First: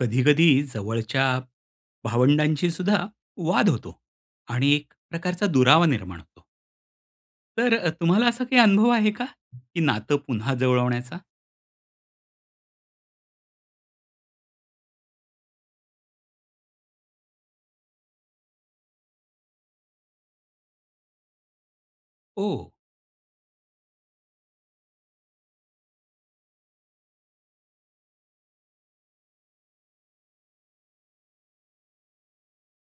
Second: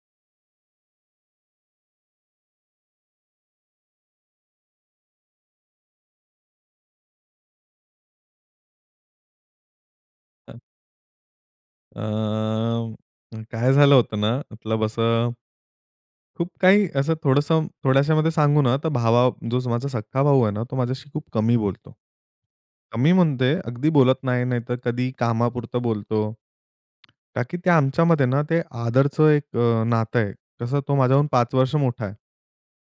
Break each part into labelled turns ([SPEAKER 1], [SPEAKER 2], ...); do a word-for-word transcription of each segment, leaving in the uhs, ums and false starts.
[SPEAKER 1] कधी-कधी, जवळच्या भावंडांशी सुद्धा वाद होतो आणि एक प्रकारचा दुरावा निर्माण होतो. तर अ, तुम्हाला असा काही अनुभव आहे का? की नातं पुन्हा
[SPEAKER 2] हां.
[SPEAKER 1] जुळवण्याचा?
[SPEAKER 2] अ, काय झालं होतं ना, मतलब असं खूप काही असं थोडंसं थोड्याशामध्ये सांगू ना, तर भावा जो माझा सख्खा भाऊ आहे ना, तो माझ्याशी खूप कमी बोलतो.
[SPEAKER 1] ओह!
[SPEAKER 2] कमी म्हणते, अगदी बोलत नाही, नाहीतर कधी कामापुरतं बोलतो. का की ते आमच्यामध्ये ना, ते आदरचं अ, एक नातं आहे. कसं, तो माझ्याहून पाच वर्ष मोठा आहे.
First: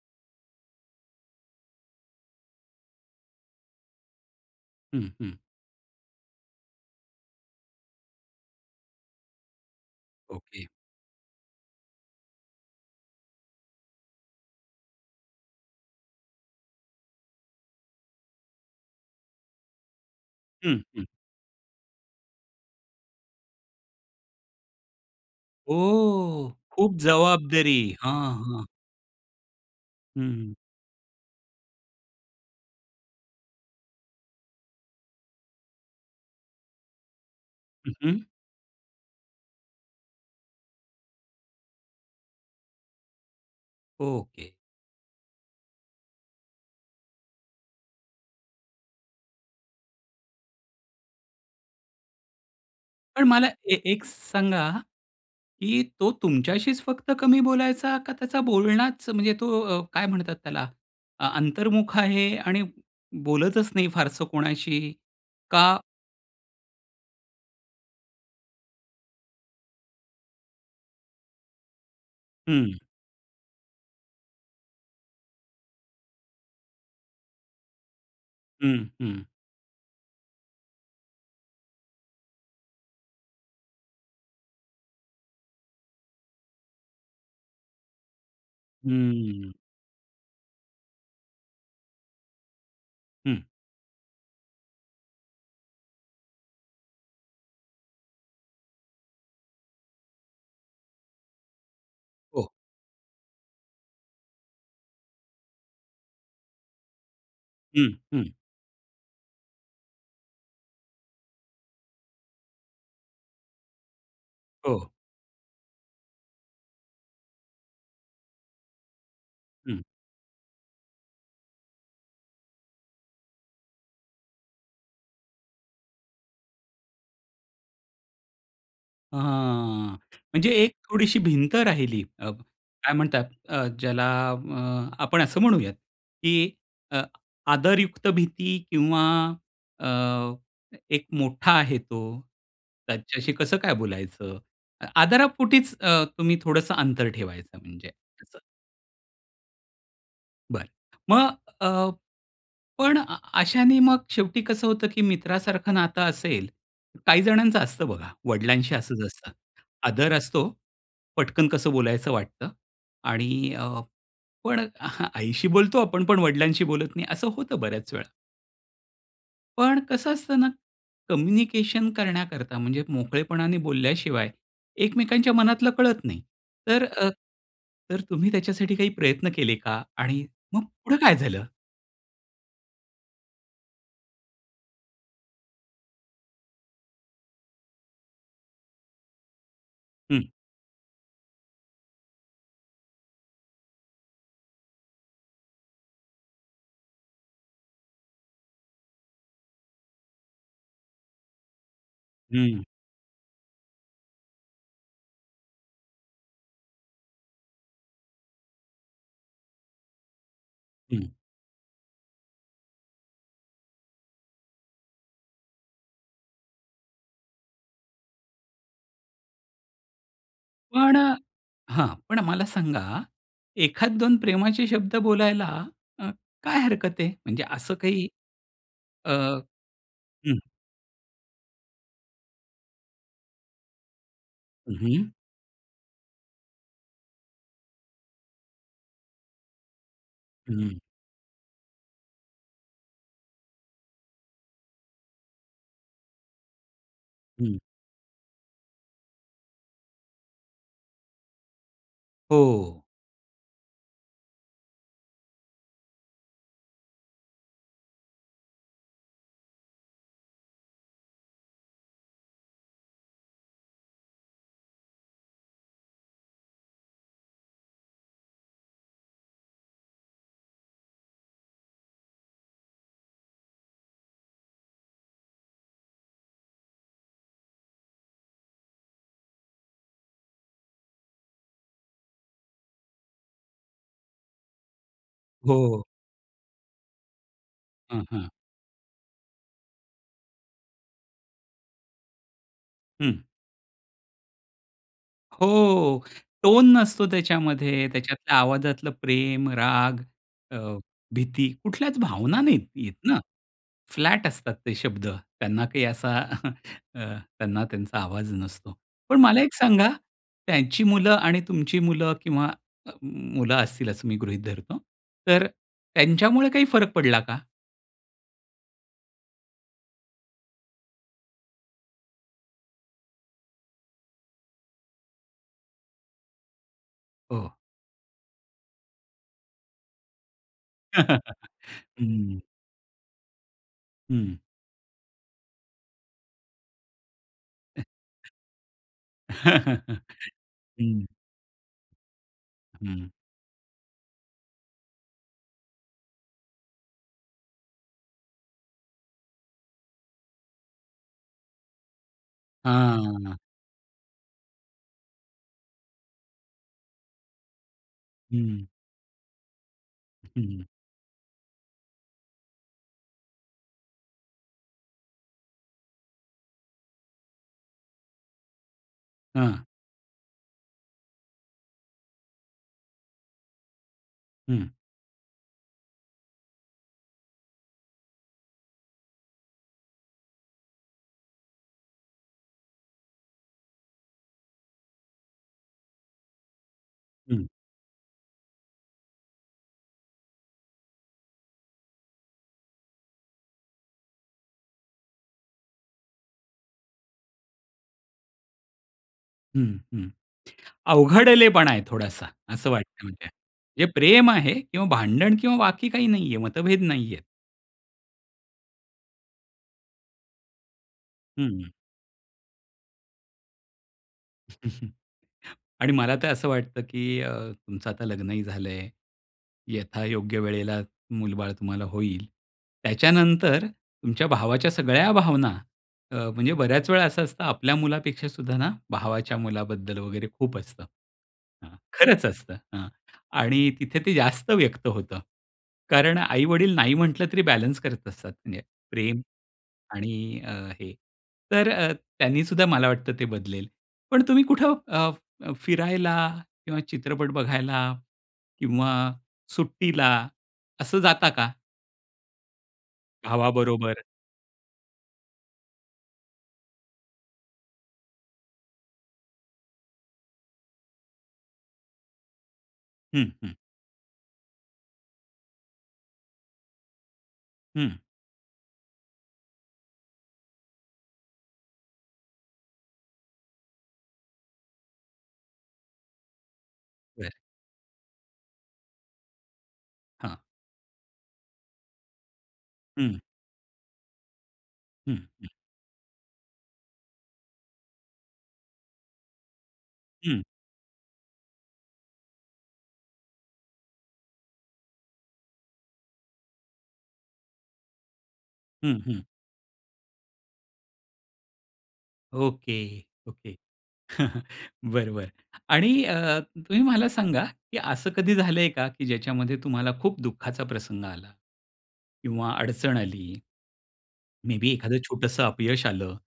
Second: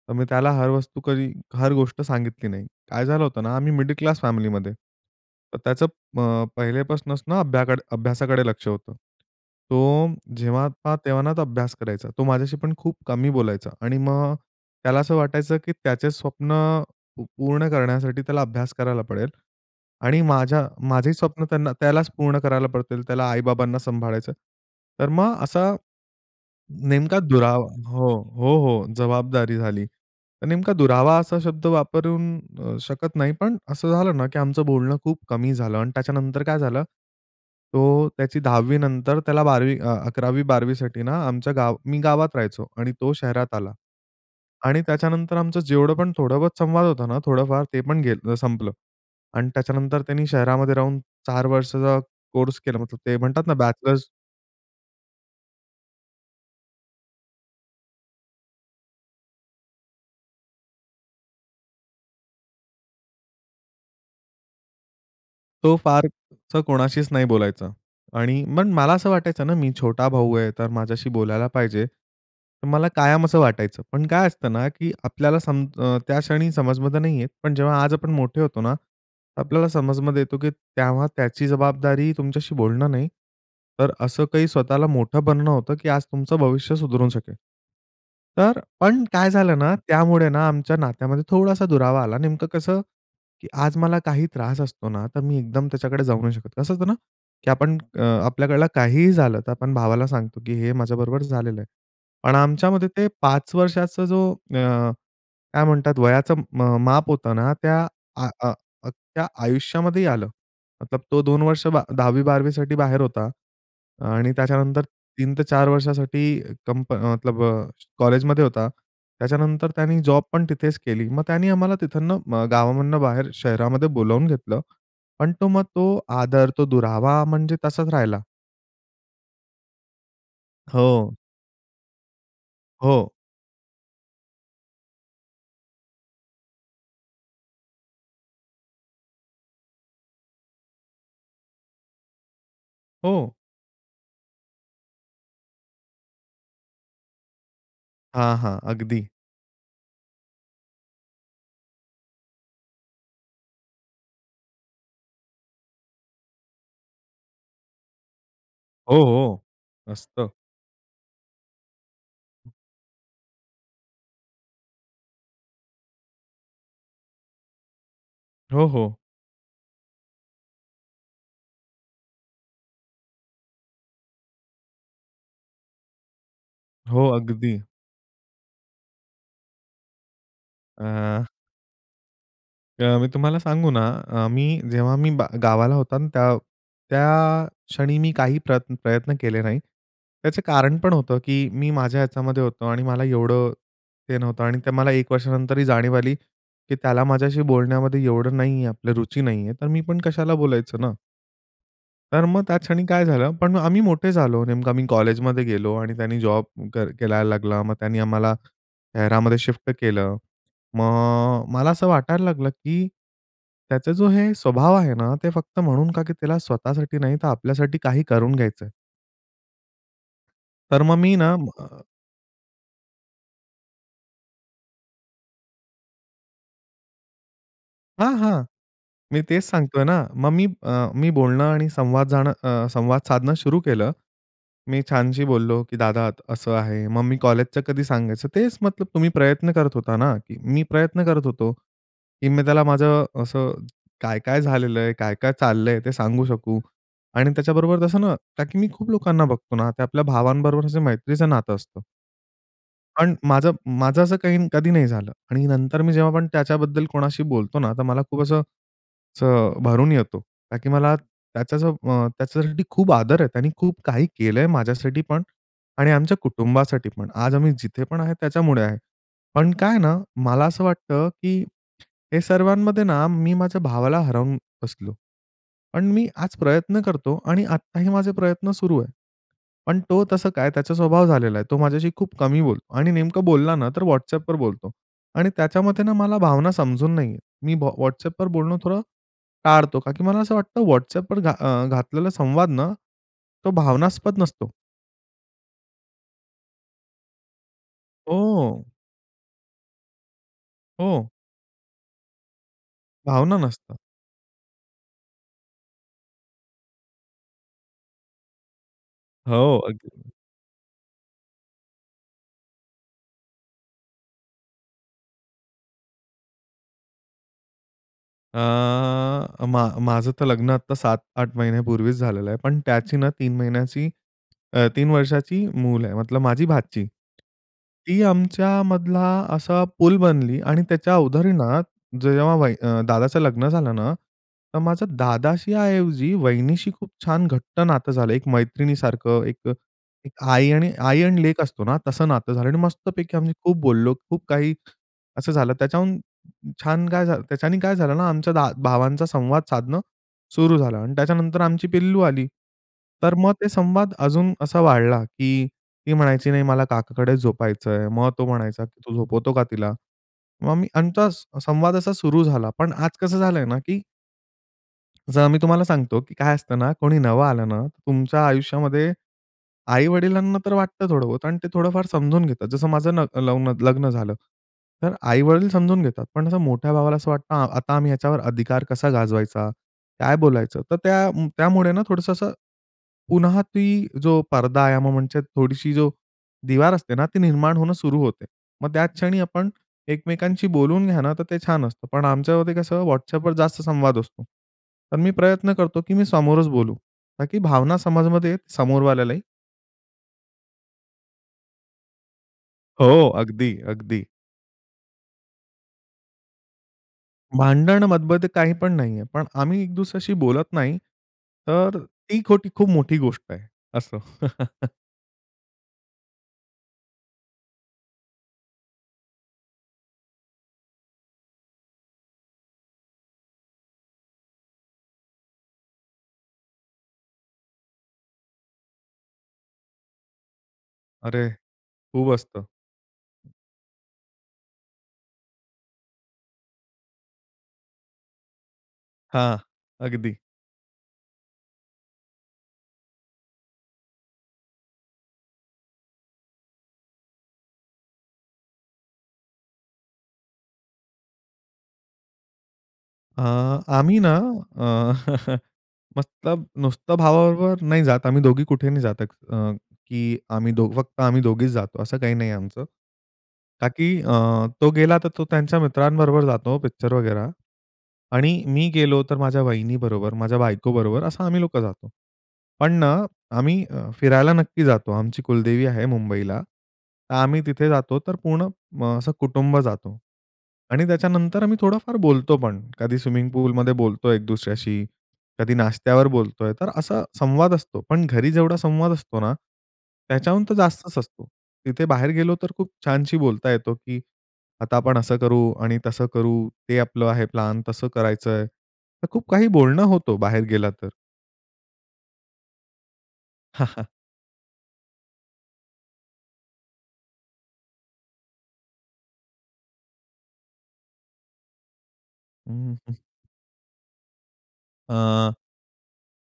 [SPEAKER 2] तर मी त्याला हर वस्तू कधी हर गोष्ट सांगितली नाही. काय झालं होतं ना, आम्ही मिडल क्लास फॅमिलीमध्ये.
[SPEAKER 1] हं, हं.
[SPEAKER 2] तर अ, त्याचं अ, पहिलेपासनंच अभ्या अभ्यासाकडे लक्ष होतं, तो
[SPEAKER 1] ओके.
[SPEAKER 2] जेव्हा पहावा तेव्हा ना, तो अभ्यास करायचा. तो माझ्याशी पण खूप कमी बोलायचा आणि मग त्याला असं वाटायचं की त्याचे स्वप्न पूर्ण करण्यासाठी, त्याला अभ्यास करायला पडेल आणि माझ्या
[SPEAKER 1] हं, हं.
[SPEAKER 2] माझे स्वप्न त्यांना त्यालाच पूर्ण करायला पडतील, त्याला आई-बाबांना सांभाळायचं. तर मग असा
[SPEAKER 1] ओ! खूप
[SPEAKER 2] नेमका दुरावा
[SPEAKER 1] जबाबदारी.
[SPEAKER 2] हो.
[SPEAKER 1] हां,
[SPEAKER 2] हो,
[SPEAKER 1] हां.
[SPEAKER 2] हो. जबाबदारी झाली.
[SPEAKER 1] हं,
[SPEAKER 2] तर
[SPEAKER 1] हं.
[SPEAKER 2] नेमका दुरावा असा शब्द वापरू शकत नाही पण असं झालं ना, की आमचं बोलणं खूप कमी झालं आणि त्याच्यानंतर काय झालं,
[SPEAKER 1] हं,
[SPEAKER 2] तो
[SPEAKER 1] हं.
[SPEAKER 2] त्याची दहावी नंतर त्याला बारावी अ, अकरावी, बारावी साठी ना, आमच्या गाव मी गावात राहायचो आणि तो शहरात आला.
[SPEAKER 1] ओके.
[SPEAKER 2] आणि त्याच्यानंतर, आमचं जेवढं पण, थोडं बहुत संवाद होता ना थोडंफार ते पण गेलं संपलं. आणि त्याच्यानंतर त्यांनी शहरामध्ये राहून चार वर्षाचा कोर्स केला, मतलब
[SPEAKER 1] पण मला
[SPEAKER 2] म्हणतात ना,
[SPEAKER 1] ए एक
[SPEAKER 2] बॅचलर्स.
[SPEAKER 1] सांगा, की तो तुमच्याशीच फक्त कमी बोलायचा, का त्याचा बोलणाच म्हणजे तो अ, काय म्हणतात त्याला अ, अंतर्मुख आहे आणि बोलतच नाही फारसं कोणाशी?
[SPEAKER 2] तो
[SPEAKER 1] का
[SPEAKER 2] फार असा कोणाशीच नाही बोलायचा आणि मग मला असं वाटायचं ना, मी छोटा भाऊ आहे, तर माझ्याशी बोलायला पाहिजे. तर
[SPEAKER 1] हं.
[SPEAKER 2] मला कायम असं वाटायचं, पण काय असतं ना, की आपल्याला सम अ, त्या क्षणी समजमध्ये नाही येत, पण जेव्हा आज आपण मोठे होतो ना,
[SPEAKER 1] हं. हं.
[SPEAKER 2] तर आपल्याला समजमध्ये, येतो की तेव्हा त्याची जबाबदारी तुमच्याशी बोलणं नाही, तर असं काही स्वतःला मोठं बनणं होतं, की आज तुमचं भविष्य सुधारू शकेल. तर अ,
[SPEAKER 1] हं,
[SPEAKER 2] पण काय
[SPEAKER 1] हं.
[SPEAKER 2] झालं ना, त्यामुळे ना आमच्या नात्यामध्ये थोडासा दुरावा आला. नेमकं कसं,
[SPEAKER 1] हं.
[SPEAKER 2] की आज मला काही त्रास असतो ना, तर मी एकदम त्याच्याकडे जाऊ नाही शकत. कसं होतं ना, की आपण आपल्याकडलं काहीही झालं, तर आपण भावाला सांगतो, की हे माझ्याबरोबर झालेलं आहे. पण
[SPEAKER 1] हो.
[SPEAKER 2] आमच्यामध्ये ते पाच वर्षांचा जो अ, काय म्हणतात, वयाचं म अ, माप होतं ना, त्या
[SPEAKER 1] हं, हं.
[SPEAKER 2] त्या अ, अ, आयुष्यामध्येही आलं. तो दोन वर्ष, बा दहावी बारावी साठी बाहेर होता आणि त्याच्यानंतर
[SPEAKER 1] हो.
[SPEAKER 2] तीन ते चार वर्षांसाठी कंपनी मतलब कॉलेजमध्ये होता. त्याच्यानंतर
[SPEAKER 1] हं.
[SPEAKER 2] त्याने जॉब पण तिथेच केली. मग त्याने आम्हाला तिथनं अ, गावामधून बाहेर शहरामध्ये बोलावून घेतलं, पण तो मग तो आदर, तो दुरावा म्हणजे तसाच राहिला.
[SPEAKER 1] ह, हां. म्हणजे एक
[SPEAKER 2] हो.
[SPEAKER 1] थोडीशी भिंत राहिली. अ, काय
[SPEAKER 2] हो.
[SPEAKER 1] म्हणतात? अ, ज्याला अ, आपण असं म्हणूयात, की अ, आदरयुक्त भीती किंवा अ, एक मोठा आहे तो, त्याच्याशी
[SPEAKER 2] हो.
[SPEAKER 1] कसं काय बोलायचं? आदारापोटीच अ, तुम्ही थोडंसं अंतर ठेवायचं, म्हणजे
[SPEAKER 2] हां,
[SPEAKER 1] असं.
[SPEAKER 2] हां. अगदी.
[SPEAKER 1] बरं. मग अ, पण अ अशाने मग शेवटी कसं होतं की मित्रासारखं नातं असेल काही जणांचं असतं बघा, वडिलांशी
[SPEAKER 2] हो,
[SPEAKER 1] असंच असतं,
[SPEAKER 2] हो.
[SPEAKER 1] आदर
[SPEAKER 2] मस्त.
[SPEAKER 1] असतो, पटकन कसं बोलायचं वाटतं आणि अ, पण आईशी बोलतो आपण पण वडिलांशी बोलत नाही, असं होतं बऱ्याच वेळा.
[SPEAKER 2] हो, हो.
[SPEAKER 1] पण कसं असतं ना, कम्युनिकेशन करण्याकरता, म्हणजे मोकळेपणाने बोलल्याशिवाय एकमेकांच्या मनातलं कळत नाही. तर
[SPEAKER 2] हो,
[SPEAKER 1] अ,
[SPEAKER 2] अगदी.
[SPEAKER 1] तर तुम्ही त्याच्यासाठी काही प्रयत्न केले का? आणि मग पुढं काय
[SPEAKER 2] अ
[SPEAKER 1] झालं?
[SPEAKER 2] अ, मी तुम्हाला सांगू ना, अ, मी जेव्हा मी बा गावाला होता ना, त्या त्या क्षणी मी काही प्रयत् प्रयत्न केले नाही.
[SPEAKER 1] हं.
[SPEAKER 2] त्याचं कारण पण होतं की मी माझ्या याच्यामध्ये होतो आणि मला एवढं ते नव्हतं आणि ते मला एक वर्षानंतरही जाणीव आली, की त्याला माझ्याशी बोलण्यामध्ये एवढं नाही आहे, आपलं रुची नाही आहे. तर मी पण कशाला बोलायचं ना. तर मग त्या
[SPEAKER 1] हं.
[SPEAKER 2] क्षणी काय झालं, पण आम्ही मोठे झालो, नेमकं आम्ही कॉलेजमध्ये गेलो. आणि त्यांनी जॉब क करायला लागला. मग त्यांनी आम्हाला शहरामध्ये शिफ्ट केलं.
[SPEAKER 1] हं.
[SPEAKER 2] मग अ, मला असं वाटायला लागलं की, त्याचा जो हे स्वभाव आहे ना ते फक्त म्हणून का की त्याला स्वतःसाठी नाही तर आपल्यासाठी काही करून घ्यायचं आहे. तर
[SPEAKER 1] पण
[SPEAKER 2] मग
[SPEAKER 1] अ,
[SPEAKER 2] मी ना, अ
[SPEAKER 1] हां. पण मला सांगा. एखाद दोन प्रेमाचे शब्द बोलायला अ, काय हरकत आहे? म्हणजे असं काही
[SPEAKER 2] हां, हां.
[SPEAKER 1] अ,
[SPEAKER 2] मी तेच
[SPEAKER 1] हं.
[SPEAKER 2] सांगतो आहे ना. मग मी अ, मी बोलणं आणि संवाद जाणं अ, संवाद साधणं सुरू केलं.
[SPEAKER 1] हं,
[SPEAKER 2] मी
[SPEAKER 1] हं.
[SPEAKER 2] छानशी बोललो की "दादा अत असं आहे." मग मी कॉलेजचं कधी सांगायचं तेच तुम्ही प्रयत्न करत होता ना, की मी
[SPEAKER 1] हं.
[SPEAKER 2] प्रयत्न करत होतो की मी त्याला माझं असं काय-काय झालेलं आहे, काय-काय चाललं आहे ते सांगू शकू आणि
[SPEAKER 1] हं.
[SPEAKER 2] त्याच्याबरोबर तसं ना का की मी खूप लोकांना बघतो ना ते आपल्या भावांबरोबर असं मैत्रीचं नातं असतं.
[SPEAKER 1] हो, हो.
[SPEAKER 2] पण माझं माझं असं काही कधी नाही झालं आणि नंतर मी जेव्हा पण त्याच्याबद्दल कोणाशी बोलतो ना तर मला खूप असं असं अ, भरून येतो. का की मला त्याचं अ, त्याच्यासाठी खूप आदर आहे. त्यांनी खूप काही केलं आहे माझ्यासाठी पण आणि आमच्या कुटुंबासाठी पण. आज आम्ही जिथे पण आहे त्याच्यामुळे आहे. पण काय आहे ना मला असं वाटतं की हे सर्वांमध्ये ना मी माझ्या भावाला हरवून बसलो. पण मी आज प्रयत्न करतो आणि आत्ताही माझे प्रयत्न सुरू आहे. पण तो तसं काय त्याचा स्वभाव झालेला आहे, तो माझ्याशी खूप कमी बोलतो आणि नेमकं बोलला ना तर WhatsAppवर बोलतो. आणि
[SPEAKER 1] हो,
[SPEAKER 2] त्याच्यामते
[SPEAKER 1] हो.
[SPEAKER 2] ना मला भावना समजून नाहीये मी
[SPEAKER 1] हं.
[SPEAKER 2] WhatsAppवर
[SPEAKER 1] हं.
[SPEAKER 2] बोलणं थोडं टाळतो. का की मला असं वाटतं WhatsAppवर घात अ, घातलेला संवाद ना
[SPEAKER 1] हं.
[SPEAKER 2] तो भावनास्पद नसतो.
[SPEAKER 1] हो. टोन नसतो त्याच्यामध्ये. त्याच्यातल्या
[SPEAKER 2] हो.
[SPEAKER 1] आवाजातलं प्रेम, राग अ,
[SPEAKER 2] हो.
[SPEAKER 1] भीती कुठल्याच भावना नाही आहेत ना,
[SPEAKER 2] भावना नसता.
[SPEAKER 1] फ्लॅट असतात ते शब्द, त्यांना काही असा अ, त्यांना त्यांचा आवाज नसतो. पण मला एक
[SPEAKER 2] हो,
[SPEAKER 1] सांगा
[SPEAKER 2] अगदी.
[SPEAKER 1] त्यांची मुलं आणि तुमची मुलं किंवा मुलं असतील असं मी गृहीत धरतो तर अ, त्यांच्यामुळे काही फरक पडला का?
[SPEAKER 2] अ, मा माझं तर लग्न आता सात आठ महिन्यापूर्वीच झालेलं आहे, पण त्याची ना, तीन महिन्याची अ, तीन वर्षाची मूल आहे, मतलब माझी भाची.
[SPEAKER 1] हो.
[SPEAKER 2] ती आमच्यामधला असा पूल बनली आणि त्याच्या उधारीणात
[SPEAKER 1] हं, हं,
[SPEAKER 2] जेव्हा
[SPEAKER 1] हं.
[SPEAKER 2] वही दादाचं लग्न झालं ना,
[SPEAKER 1] हं.
[SPEAKER 2] तर माझं दादाशी ऐवजी वहिनीशी खूप छान घट्ट नातं झालं, एक मैत्रिणीसारखं,
[SPEAKER 1] हं
[SPEAKER 2] एक एक आई आणि आई
[SPEAKER 1] हं.
[SPEAKER 2] आणि लेक असतो ना, तसं नातं झालं आणि
[SPEAKER 1] हं.
[SPEAKER 2] मस्तपैकी आम्ही खूप बोललो. खूप काही असं झालं त्याच्याहून छान काय झालं त्याच्याने काय झालं ना, आमच्या भावांचा संवाद साधणं सुरू झालं आणि त्याच्यानंतर आमची पिल्लू आली. तर मग
[SPEAKER 1] हां.
[SPEAKER 2] ते संवाद अजून असा वाढला की ती म्हणायची, "नाही, मला काकाकडे झोपायचं आहे," मग तो म्हणायचा
[SPEAKER 1] हं.
[SPEAKER 2] की "तू झोपवतो का तिला?"
[SPEAKER 1] हं,
[SPEAKER 2] मग
[SPEAKER 1] हं.
[SPEAKER 2] मी आमचा संवाद असा सुरु झाला. पण आज कसं झालंय ना, की जर मी तुम्हाला सांगतो, की काय असतं ना, कोणी नवं आलं ना, तुमच्या आयुष्यामध्ये,
[SPEAKER 1] हां.
[SPEAKER 2] आई-वडिलांना तर वाटतं थोडं बोहोत आणि ते थोडंफार समजून घेतात, जसं माझं नग लवं नग लग्न झालं.
[SPEAKER 1] हं.
[SPEAKER 2] तर आई-वडील समजून घेतात, पण असं मोठ्या भावाला असं वाटतं, आता आम्ही याच्यावर अधिकार कसा गाजवायचा? काय बोलायचं? तर त्या त्यामुळे ना, थोडंसं असं पुन्हा ती जो पडदा आहे, म्हणजे थोडीशी जो दिवार असते ना ती
[SPEAKER 1] हं.
[SPEAKER 2] निर्माण होणं सुरु होते. मग त्याच क्षणी आपण एकमेकांशी बोलून घ्या ना, तर ते छान असतं. पण आमच्यामध्ये कसं WhatsAppवर जास्त संवाद असतो. तर मी प्रयत्न करतो, की मी समोरच बोलू. ताकी भावना समजमध्ये समोरवाल्यालाही.
[SPEAKER 1] हं, हं. अवघडलेपणा आहे थोडासा, असं वाटत आहे,
[SPEAKER 2] हो,
[SPEAKER 1] म्हणजे
[SPEAKER 2] अगदी,
[SPEAKER 1] हे
[SPEAKER 2] अगदी.
[SPEAKER 1] प्रेम आहे किंवा भांडण किंवा बाकी काही नाही आहे, मतभेद नाही आहे.
[SPEAKER 2] भांडण, मतभेद काही पण नाही आहे. पण आम्ही एक दुसऱ्याशी बोलत नाही.
[SPEAKER 1] हं.
[SPEAKER 2] तर ती खोटी खूप मोठी गोष्ट आहे. असं.
[SPEAKER 1] आणि मला तर असं वाटतं, की अ, तुमचं आता लग्नही झालं आहे. यथायोग्य वेळेला मुल-बाळ तुम्हाला होईल. त्याच्यानंतर तुमच्या भावाच्या सगळ्या भावना अ, म्हणजे बऱ्याच वेळा असं असतं, आपल्या मुलापेक्षा सुद्धा ना, भावाच्या मुलाबद्दल वगैरे खूप असतं.
[SPEAKER 2] अरे!
[SPEAKER 1] हां,
[SPEAKER 2] खूप
[SPEAKER 1] खरंच
[SPEAKER 2] असतं.
[SPEAKER 1] असतं. हां, आणि तिथे ते जास्त व्यक्त होतं. कारण आई-वडील नाही म्हटलं तरी बॅलन्स करत असतात, म्हणजे प्रेम
[SPEAKER 2] हां, अगदी.
[SPEAKER 1] आणि अ, हे तर अ, त्यांनी सुद्धा मला वाटत ते बदलेल. पण तुम्ही कुठं अ, अ, फिरायला किंवा चित्रपट बघायला किंवा सुट्टीला असं जाता का?
[SPEAKER 2] अ, आम्ही
[SPEAKER 1] भावाबरोबर.
[SPEAKER 2] ना अ, मस्त नुसतं भावाबरोबर नाही जात आम्ही दोघी कुठे नाही जात अ, की आम्ही फक्त आम्ही दोघीच जातो असं काही नाहीये आमचं.
[SPEAKER 1] हं, हं.
[SPEAKER 2] का, की अ, तो गेला तर तो त्यांच्या मित्रांबरोबर जातो पिक्चर बघायला
[SPEAKER 1] हं.
[SPEAKER 2] आणि मी गेलोतर माझ्या वहिनीबरोबर, माझ्या बायकोबरोबर असं आम्ही लोकं जातो. पण ना, आम्ही फिरायला नक्की जातो आमची कुलदेवी आहे मुंबईला. तर
[SPEAKER 1] बरं.
[SPEAKER 2] आम्ही तिथे जातो तर पूर्ण असं कुटुंब जातो.
[SPEAKER 1] हां.
[SPEAKER 2] आणि त्याच्यानंतर आम्ही थोडाफार बोलतोपण, कधी
[SPEAKER 1] हं.
[SPEAKER 2] स्विमिंग पूलमध्ये बोलतो एक दुसऱ्याशी,
[SPEAKER 1] हं. हं.
[SPEAKER 2] कधी नाश्त्यावर बोलतोय तर असा संवाद असतो. पण घरी जेवढा संवाद असतो ना,
[SPEAKER 1] हं.
[SPEAKER 2] त्याच्याहून तर जास्तच असतो. तिथे बाहेर गेलो तर खूप छानशी बोलता येतो, की आता आपण असं करू आणि तसं करू ते आपलं आहे प्लान तसं करायचंय.
[SPEAKER 1] हं,
[SPEAKER 2] तर
[SPEAKER 1] हं.
[SPEAKER 2] खूप काही बोलणं होतं बाहेर गेलातर.
[SPEAKER 1] Okay, okay. बरं, बरं. आणि अ, तुम्ही मला सांगा, की असं कधी झालंय का, की ज्याच्यामध्ये तुम्हाला खूप दुःखाचा प्रसंग आला? किंवा
[SPEAKER 2] हं, हं.
[SPEAKER 1] अडचण आली. मे बी एखादं
[SPEAKER 2] अ
[SPEAKER 1] छोटंसं अपयश आलं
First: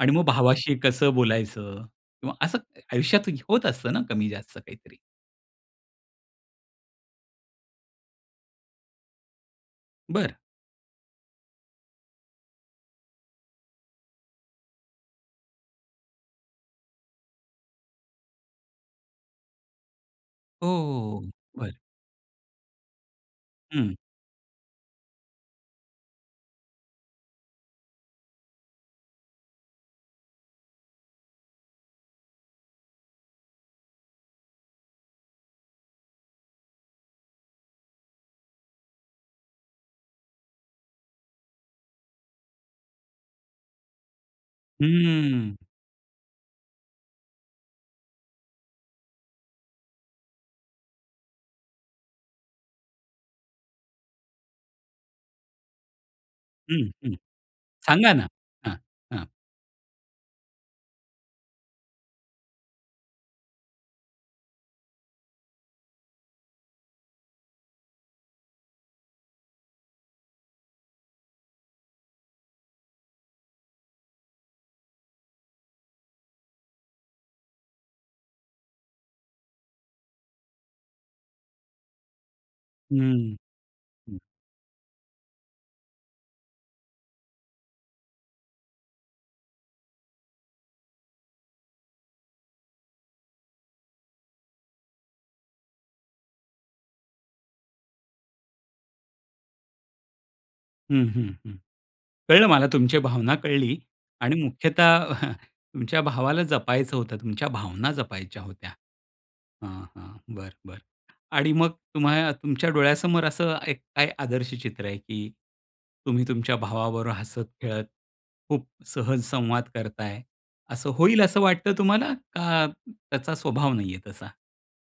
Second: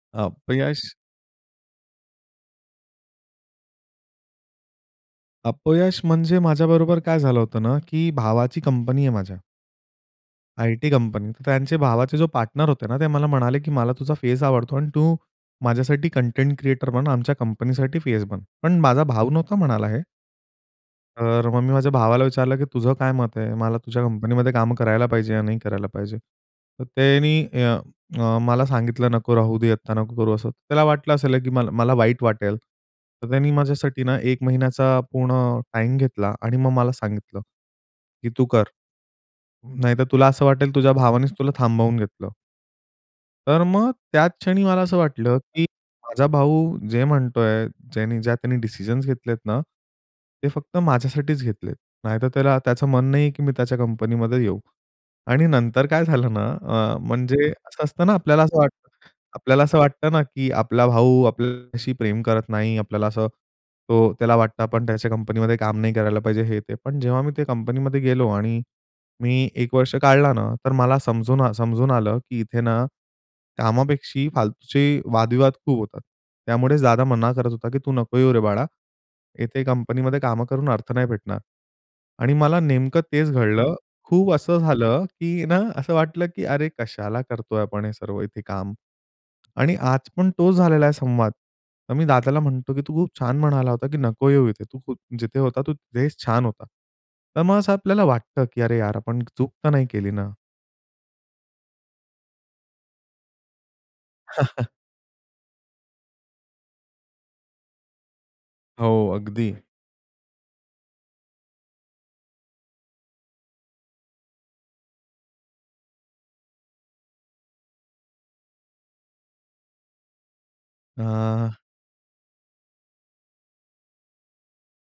[SPEAKER 1] आणि मग भावाशी
[SPEAKER 2] अपयश
[SPEAKER 1] कसं बोलायचं? किंवा असं आयुष्यात होत असतं ना कमी जास्त काहीतरी.
[SPEAKER 2] अपयश, म्हणजे माझ्याबरोबर काय झालं होतं ना, की भावाची कंपनी आहे माझ्या
[SPEAKER 1] बरं.
[SPEAKER 2] I-T कंपनीत त्यांचे भावाचे जो पार्टनर होते ना ते मला म्हणाले की "मला तुझा फेस आवडतो आणि तू माझ्यासाठी कंटेंट क्रिएटर बन, आमच्या कंपनी साठी फेस बन." पण माझा भाऊ नव्हता म्हणाला हे.
[SPEAKER 1] हो, हो, हो.
[SPEAKER 2] तर मग मी
[SPEAKER 1] बरं.
[SPEAKER 2] माझ्या भावाला विचारलं की "तुझं काय मत आहे? मला
[SPEAKER 1] हं.
[SPEAKER 2] तुझ्या कंपनीमध्ये काम करायला पाहिजे या नाही करायला पाहिजे?" तर त्यांनी अ मला सांगितलं "नको राहू दे, आत्ता नको करू." असं तर त्याला वाटलं असेल की मला, मला वाईट वाटेल. तर त्यांनी माझ्यासाठी ना एक महिन्याचा पूर्ण टाईम घेतला आणि मग मला सांगितलं की "तू कर. नाहीतर तुला असं वाटेल तुझ्या भावानेच तुला थांबवून घेतलं." तर मग त्याच क्षणी मला असं वाटलं,
[SPEAKER 1] हम्म.
[SPEAKER 2] की माझा भाऊ जे म्हणतोय ज्यांनी ज्या त्यांनी डिसिजन्स घेतलेत ना, ते फक्त माझ्यासाठीच घेतलेत. नाहीतर त्याला त्याचं मन नाहीये, की मी त्याच्या कंपनीमध्ये येऊ. आणि नंतर काय झालं ना
[SPEAKER 1] हं,
[SPEAKER 2] अ,
[SPEAKER 1] हं.
[SPEAKER 2] म्हणजे असं असतं
[SPEAKER 1] सांगा
[SPEAKER 2] ना
[SPEAKER 1] ना.
[SPEAKER 2] आपल्याला असं
[SPEAKER 1] हां,
[SPEAKER 2] वाटतं,
[SPEAKER 1] हां.
[SPEAKER 2] आपल्याला असं वाटतं ना, की आपला भाऊ आपल्याशी प्रेम करत नाही, आपल्याला असं तो त्याला वाटतं, आपण त्याच्या कंपनीमध्ये काम नाही करायला पाहिजे हे ते. पण जेव्हा मी ते कंपनीमध्ये गेलो. आणि मी एक वर्ष काढला ना तर मला समजून आ समजून आलं, की इथे ना, कामापेक्षा फालतूचे वादविवाद खूप होतात. त्यामुळेच दादा मना करत होता, की "तू नको येऊ रे बाळा, इथे कंपनीमध्ये कामं करून अर्थ नाही भेटणार." आणि मला नेमकं तेच
[SPEAKER 1] हम्म,
[SPEAKER 2] घडलं.
[SPEAKER 1] हं.
[SPEAKER 2] खूप असं झालं, की ना असं वाटलं, की "अरे कशाला करतोय आपण हे सर्व इथे काम?" आणि आज पण तोच झालेला आहे संवाद, तर मी दादाला म्हणतो, की तू खूप छान म्हणाला होता, की "नको येऊ इथे. तू जिथे होता तू तिथेच छान होता." तर मग असं आपल्याला वाटतं, की "अरे यार, आपण चूक तर नाही केली ना?"
[SPEAKER 1] हं, हं, हं. कळलं मला तुमची भावना कळली आणि मुख्यतः तुमच्या भावाला जपायचं होतं, तुमच्या भावना जपायच्या होत्या
[SPEAKER 2] हो. अगदी.
[SPEAKER 1] हां. हां. बरं, बरं, बरं आणि मग तुम्हाला तुमच्या डोळ्यासमोर असं एक काय आदर्श चित्र आहे की तुम्ही तुमच्या भावाबरोबर हसत-खेळत, खूप सहज संवाद करता आहे, असं होईल असं
[SPEAKER 2] हां.
[SPEAKER 1] वाटतं तुम्हाला का त्याचा स्वभाव नाही आहे तसा?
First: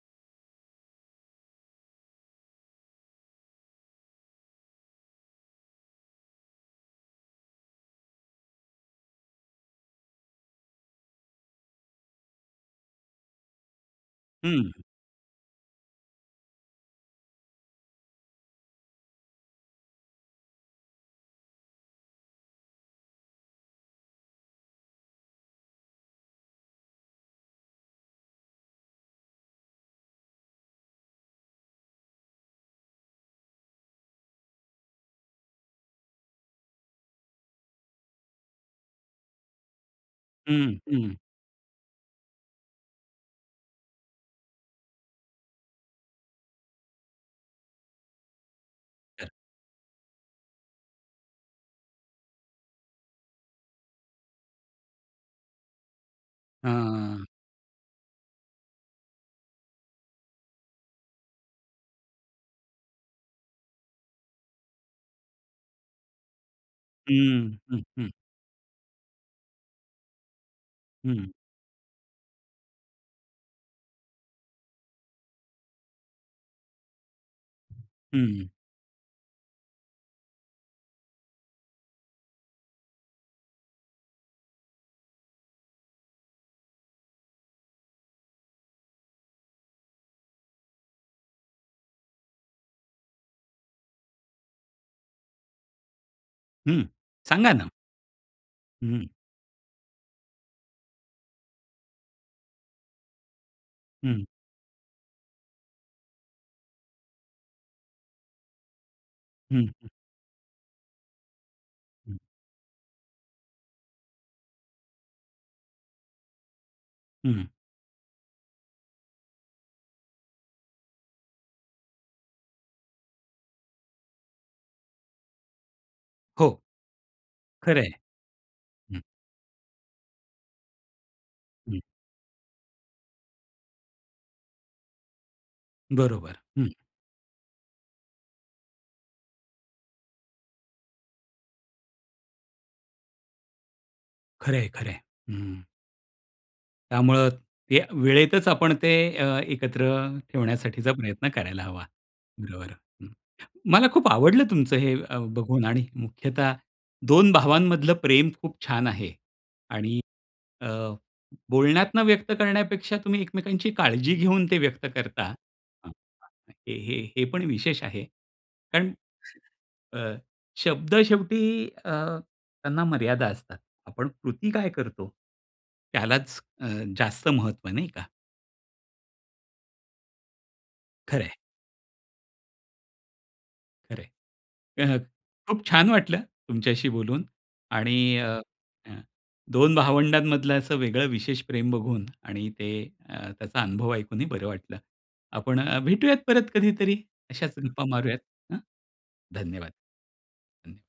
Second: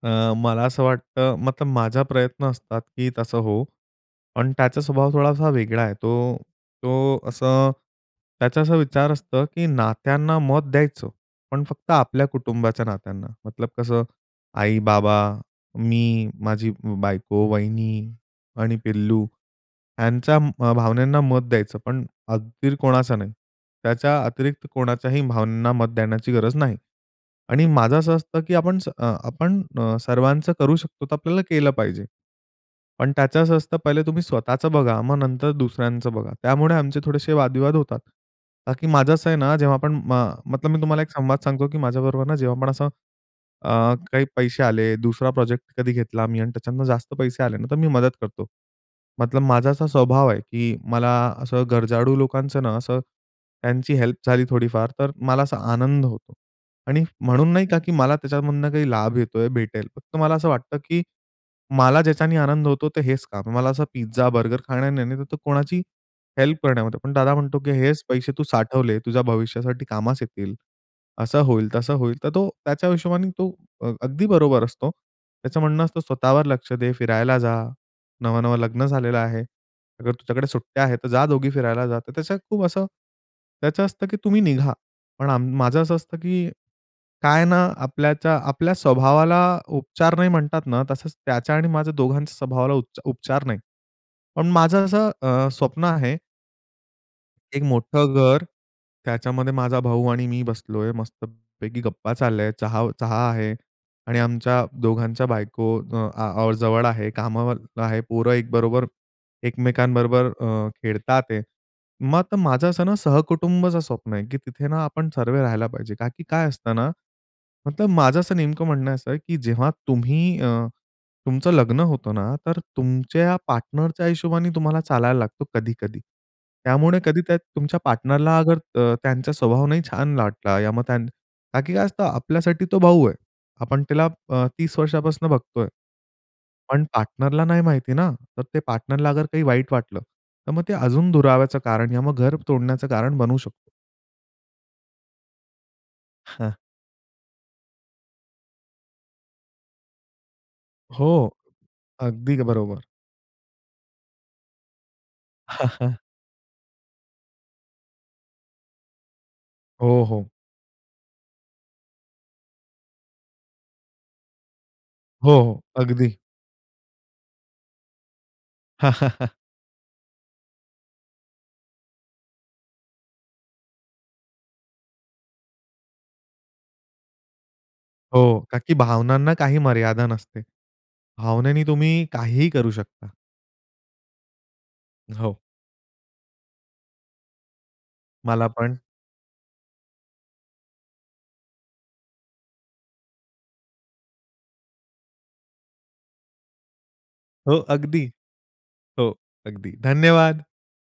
[SPEAKER 2] अ, मला असं वाटतं मतलब माझा प्रयत्न असतात की तसं होवो, पण त्याचा स्वभाव थोडासा वेगळा आहे. तो तो असं त्याचा असा विचार असतो की नात्यांना मत द्यायचं पण फक्त आपल्या कुटुंबाच्या नात्यांना, मतलब कसं
[SPEAKER 1] हं.
[SPEAKER 2] आई, बाबा, मी, माझी ब् बायको, वहिनी आणि पिल्लू ह्यांच्या अ, भावनांना मत द्यायचं, पण अगदी र कोणाचा नाही त्याच्या अतिरिक्त कोणाच्याही भावनांना मत देण्याची गरज नाही. आणि माझं असं असतं की आपण स अ आपण अ, सर्वांचं करू शकतो तर आपल्याला केलं पाहिजे. पण त्याचं असं असतं पहिले तुम्ही स्वतःचं बघा, मग नंतर दुसऱ्यांचं बघा. त्यामुळे आमचे थोडेसे वाद-विवाद होतात. का की माझं असं आहे ना जेव्हा आपण म मतलब
[SPEAKER 1] हं,
[SPEAKER 2] मी तुम्हाला एक
[SPEAKER 1] हं.
[SPEAKER 2] संवाद सांगतो की माझ्याबरोबर ना जेव्हा आपण असं अ, काही पैसे आले, दुसरा प्रोजेक्ट कधी घेतला मी आणि त्याच्यतनं जास्त पैसे आले ना तर मी मदत करतो.
[SPEAKER 1] तर
[SPEAKER 2] मतलब माझा असा स्वभाव आहे की मला असं गरजाळू लोकांचं ना असं त्यांची हेल्प झाली थोडीफार तर मला असा आनंद होतो. आणि
[SPEAKER 1] हां.
[SPEAKER 2] म्हणून नाही का की मला त्याच्यामधनं काही लाभ येतो आहे, भेटेल. फक्त मला असं वाटतं की मला ज्याच्याने आनंद होतो ते हेच काम. मला असं पिझ्झा, बर्गर खाण्याने नाही नाहीतर कोणाची हेल्प करण्यामध्ये. पण दादा
[SPEAKER 1] हं.
[SPEAKER 2] म्हणतो की "हेच पैसे तू साठवले, तुझ्या भविष्यासाठी कामास येतील,"
[SPEAKER 1] हं.
[SPEAKER 2] असं होईल, तसं होईल. तर तो त्याच्या हिशोबाने तो अ, अगदी बरोबर असतो. त्याचं म्हणणं असतं "स्वतःवर लक्ष दे, फिरायला जा,
[SPEAKER 1] हं.
[SPEAKER 2] नवं-नवं लग्न झालेलं आहे. अगर तुझ्याकडे सुट्ट्या आहेत तर जा दोघी फिरायला जा." तर त्याचं खूप असं त्याचं असतं की तुम्ही निघा. पण आम माझं असं असतं की, काय ना आपल्याच्या आपल्या स्वभावाला उपचार नाही म्हणतात ना, तसंच त्याच्या आणि माझ्या दोघांच्या स्वभावाला उप उपचार नाही. पण माझं असं अ, स्वप्न आहे
[SPEAKER 1] हं. सांगा
[SPEAKER 2] एक
[SPEAKER 1] ना.
[SPEAKER 2] मोठं घर,
[SPEAKER 1] हं, हं.
[SPEAKER 2] त्याच्यामध्ये माझा भाऊ आणि मी बसलो आहे, मस्त-पैकी गप्पा चालल्या, चहा चहा आहे
[SPEAKER 1] हं,
[SPEAKER 2] आणि
[SPEAKER 1] हं.
[SPEAKER 2] आमच्या दोघांच्या बायको अ, आ, जवळ आहेत, कामावर आहेत, पोरं एक बरोबर
[SPEAKER 1] हं, हं.
[SPEAKER 2] एकमेकांबरोबर अ, खेळत आहेत.
[SPEAKER 1] हं.
[SPEAKER 2] मग माझं असं ना, सहकुटुंबचं स्वप्न आहे, की तिथे ना आपण सर्व राहायला पाहिजे. कारण की काय असतं ना,
[SPEAKER 1] हं, हं.
[SPEAKER 2] मतलब माझं असं नेमकं म्हणणं असं आहे, की जेव्हा तुम्ही अ, तुमचं लग्न होतं ना, तर तुमच्या पार्टनरच्या हिशोबाने तुम्हाला चालायला लागतं कधी-कधी.
[SPEAKER 1] हो.
[SPEAKER 2] त्यामुळे कधी त्या
[SPEAKER 1] खरं
[SPEAKER 2] तुमच्या
[SPEAKER 1] आहे.
[SPEAKER 2] पार्टनरला अगर अ,
[SPEAKER 1] हं.
[SPEAKER 2] त्यांचा स्वभाव नाही छान वाटला, या मग त्यांन का की
[SPEAKER 1] हं.
[SPEAKER 2] काय असतं, आपल्यासाठी तो भाऊ आहे. आपण त्याला अ, तीस वर्षांपासून बघतो आहे.
[SPEAKER 1] बरोबर. हं.
[SPEAKER 2] पण पार्टनरला नाही माहिती ना, तर ते पार्टनरला अगर काही वाईट वाटलं, तर मग ते अजून दुराव्याचं कारण, या मग घर तोडण्याचं कारण बनू शकत.
[SPEAKER 1] खरंय, खरंय. हं.
[SPEAKER 2] हां.
[SPEAKER 1] त्यामुळे ते वेळेतच आपण ते अ, एकत्र ठेवण्यासाठीचा
[SPEAKER 2] हो.
[SPEAKER 1] प्रयत्न करायला हवा.
[SPEAKER 2] अगदी ग
[SPEAKER 1] बरोबर.
[SPEAKER 2] बरोबर.
[SPEAKER 1] हं, मला खूप आवडलं तुमचं अ, हे बघून. आणि मुख्यतः दोन भावांमधलं प्रेम खूप छान आहे. आणि
[SPEAKER 2] हो, हो.
[SPEAKER 1] अ, बोलण्यातनं व्यक्त करण्यापेक्षा तुम्ही एकमेकांची काळजी घेऊन ते व्यक्त
[SPEAKER 2] हो,
[SPEAKER 1] करता,
[SPEAKER 2] हो.
[SPEAKER 1] अ,
[SPEAKER 2] अगदी.
[SPEAKER 1] हे हे हे पण विशेष आहे. कारण अ, शब्द शेवटी अ, त्यांना मर्यादा असतात. आपण कृती काय करतो? त्यालाच अ, जास्त महत्त्व नाही का?
[SPEAKER 2] हो. का की भावनांना काही मर्यादा नसते.
[SPEAKER 1] खरंय.
[SPEAKER 2] भावनेने तुम्ही काहीही करू शकता.
[SPEAKER 1] खरंय. अ,
[SPEAKER 2] हो.
[SPEAKER 1] खूप छान वाटलं, तुमच्याशी बोलून. आणि अ,
[SPEAKER 2] मला पण.
[SPEAKER 1] दोन भावंडांमधलं असं वेगळं विशेष प्रेम बघून आणि ते त्याचा अ, अनुभव ऐकूनही बरं वाटलं. आपण अ, भेटूयात परत कधीतरी अशाच
[SPEAKER 2] हो,
[SPEAKER 1] गप्पा
[SPEAKER 2] अगदी.
[SPEAKER 1] मारूयात. हं.
[SPEAKER 2] हो. अगदी.
[SPEAKER 1] धन्यवाद.
[SPEAKER 2] धन्यवाद.
[SPEAKER 1] धन्य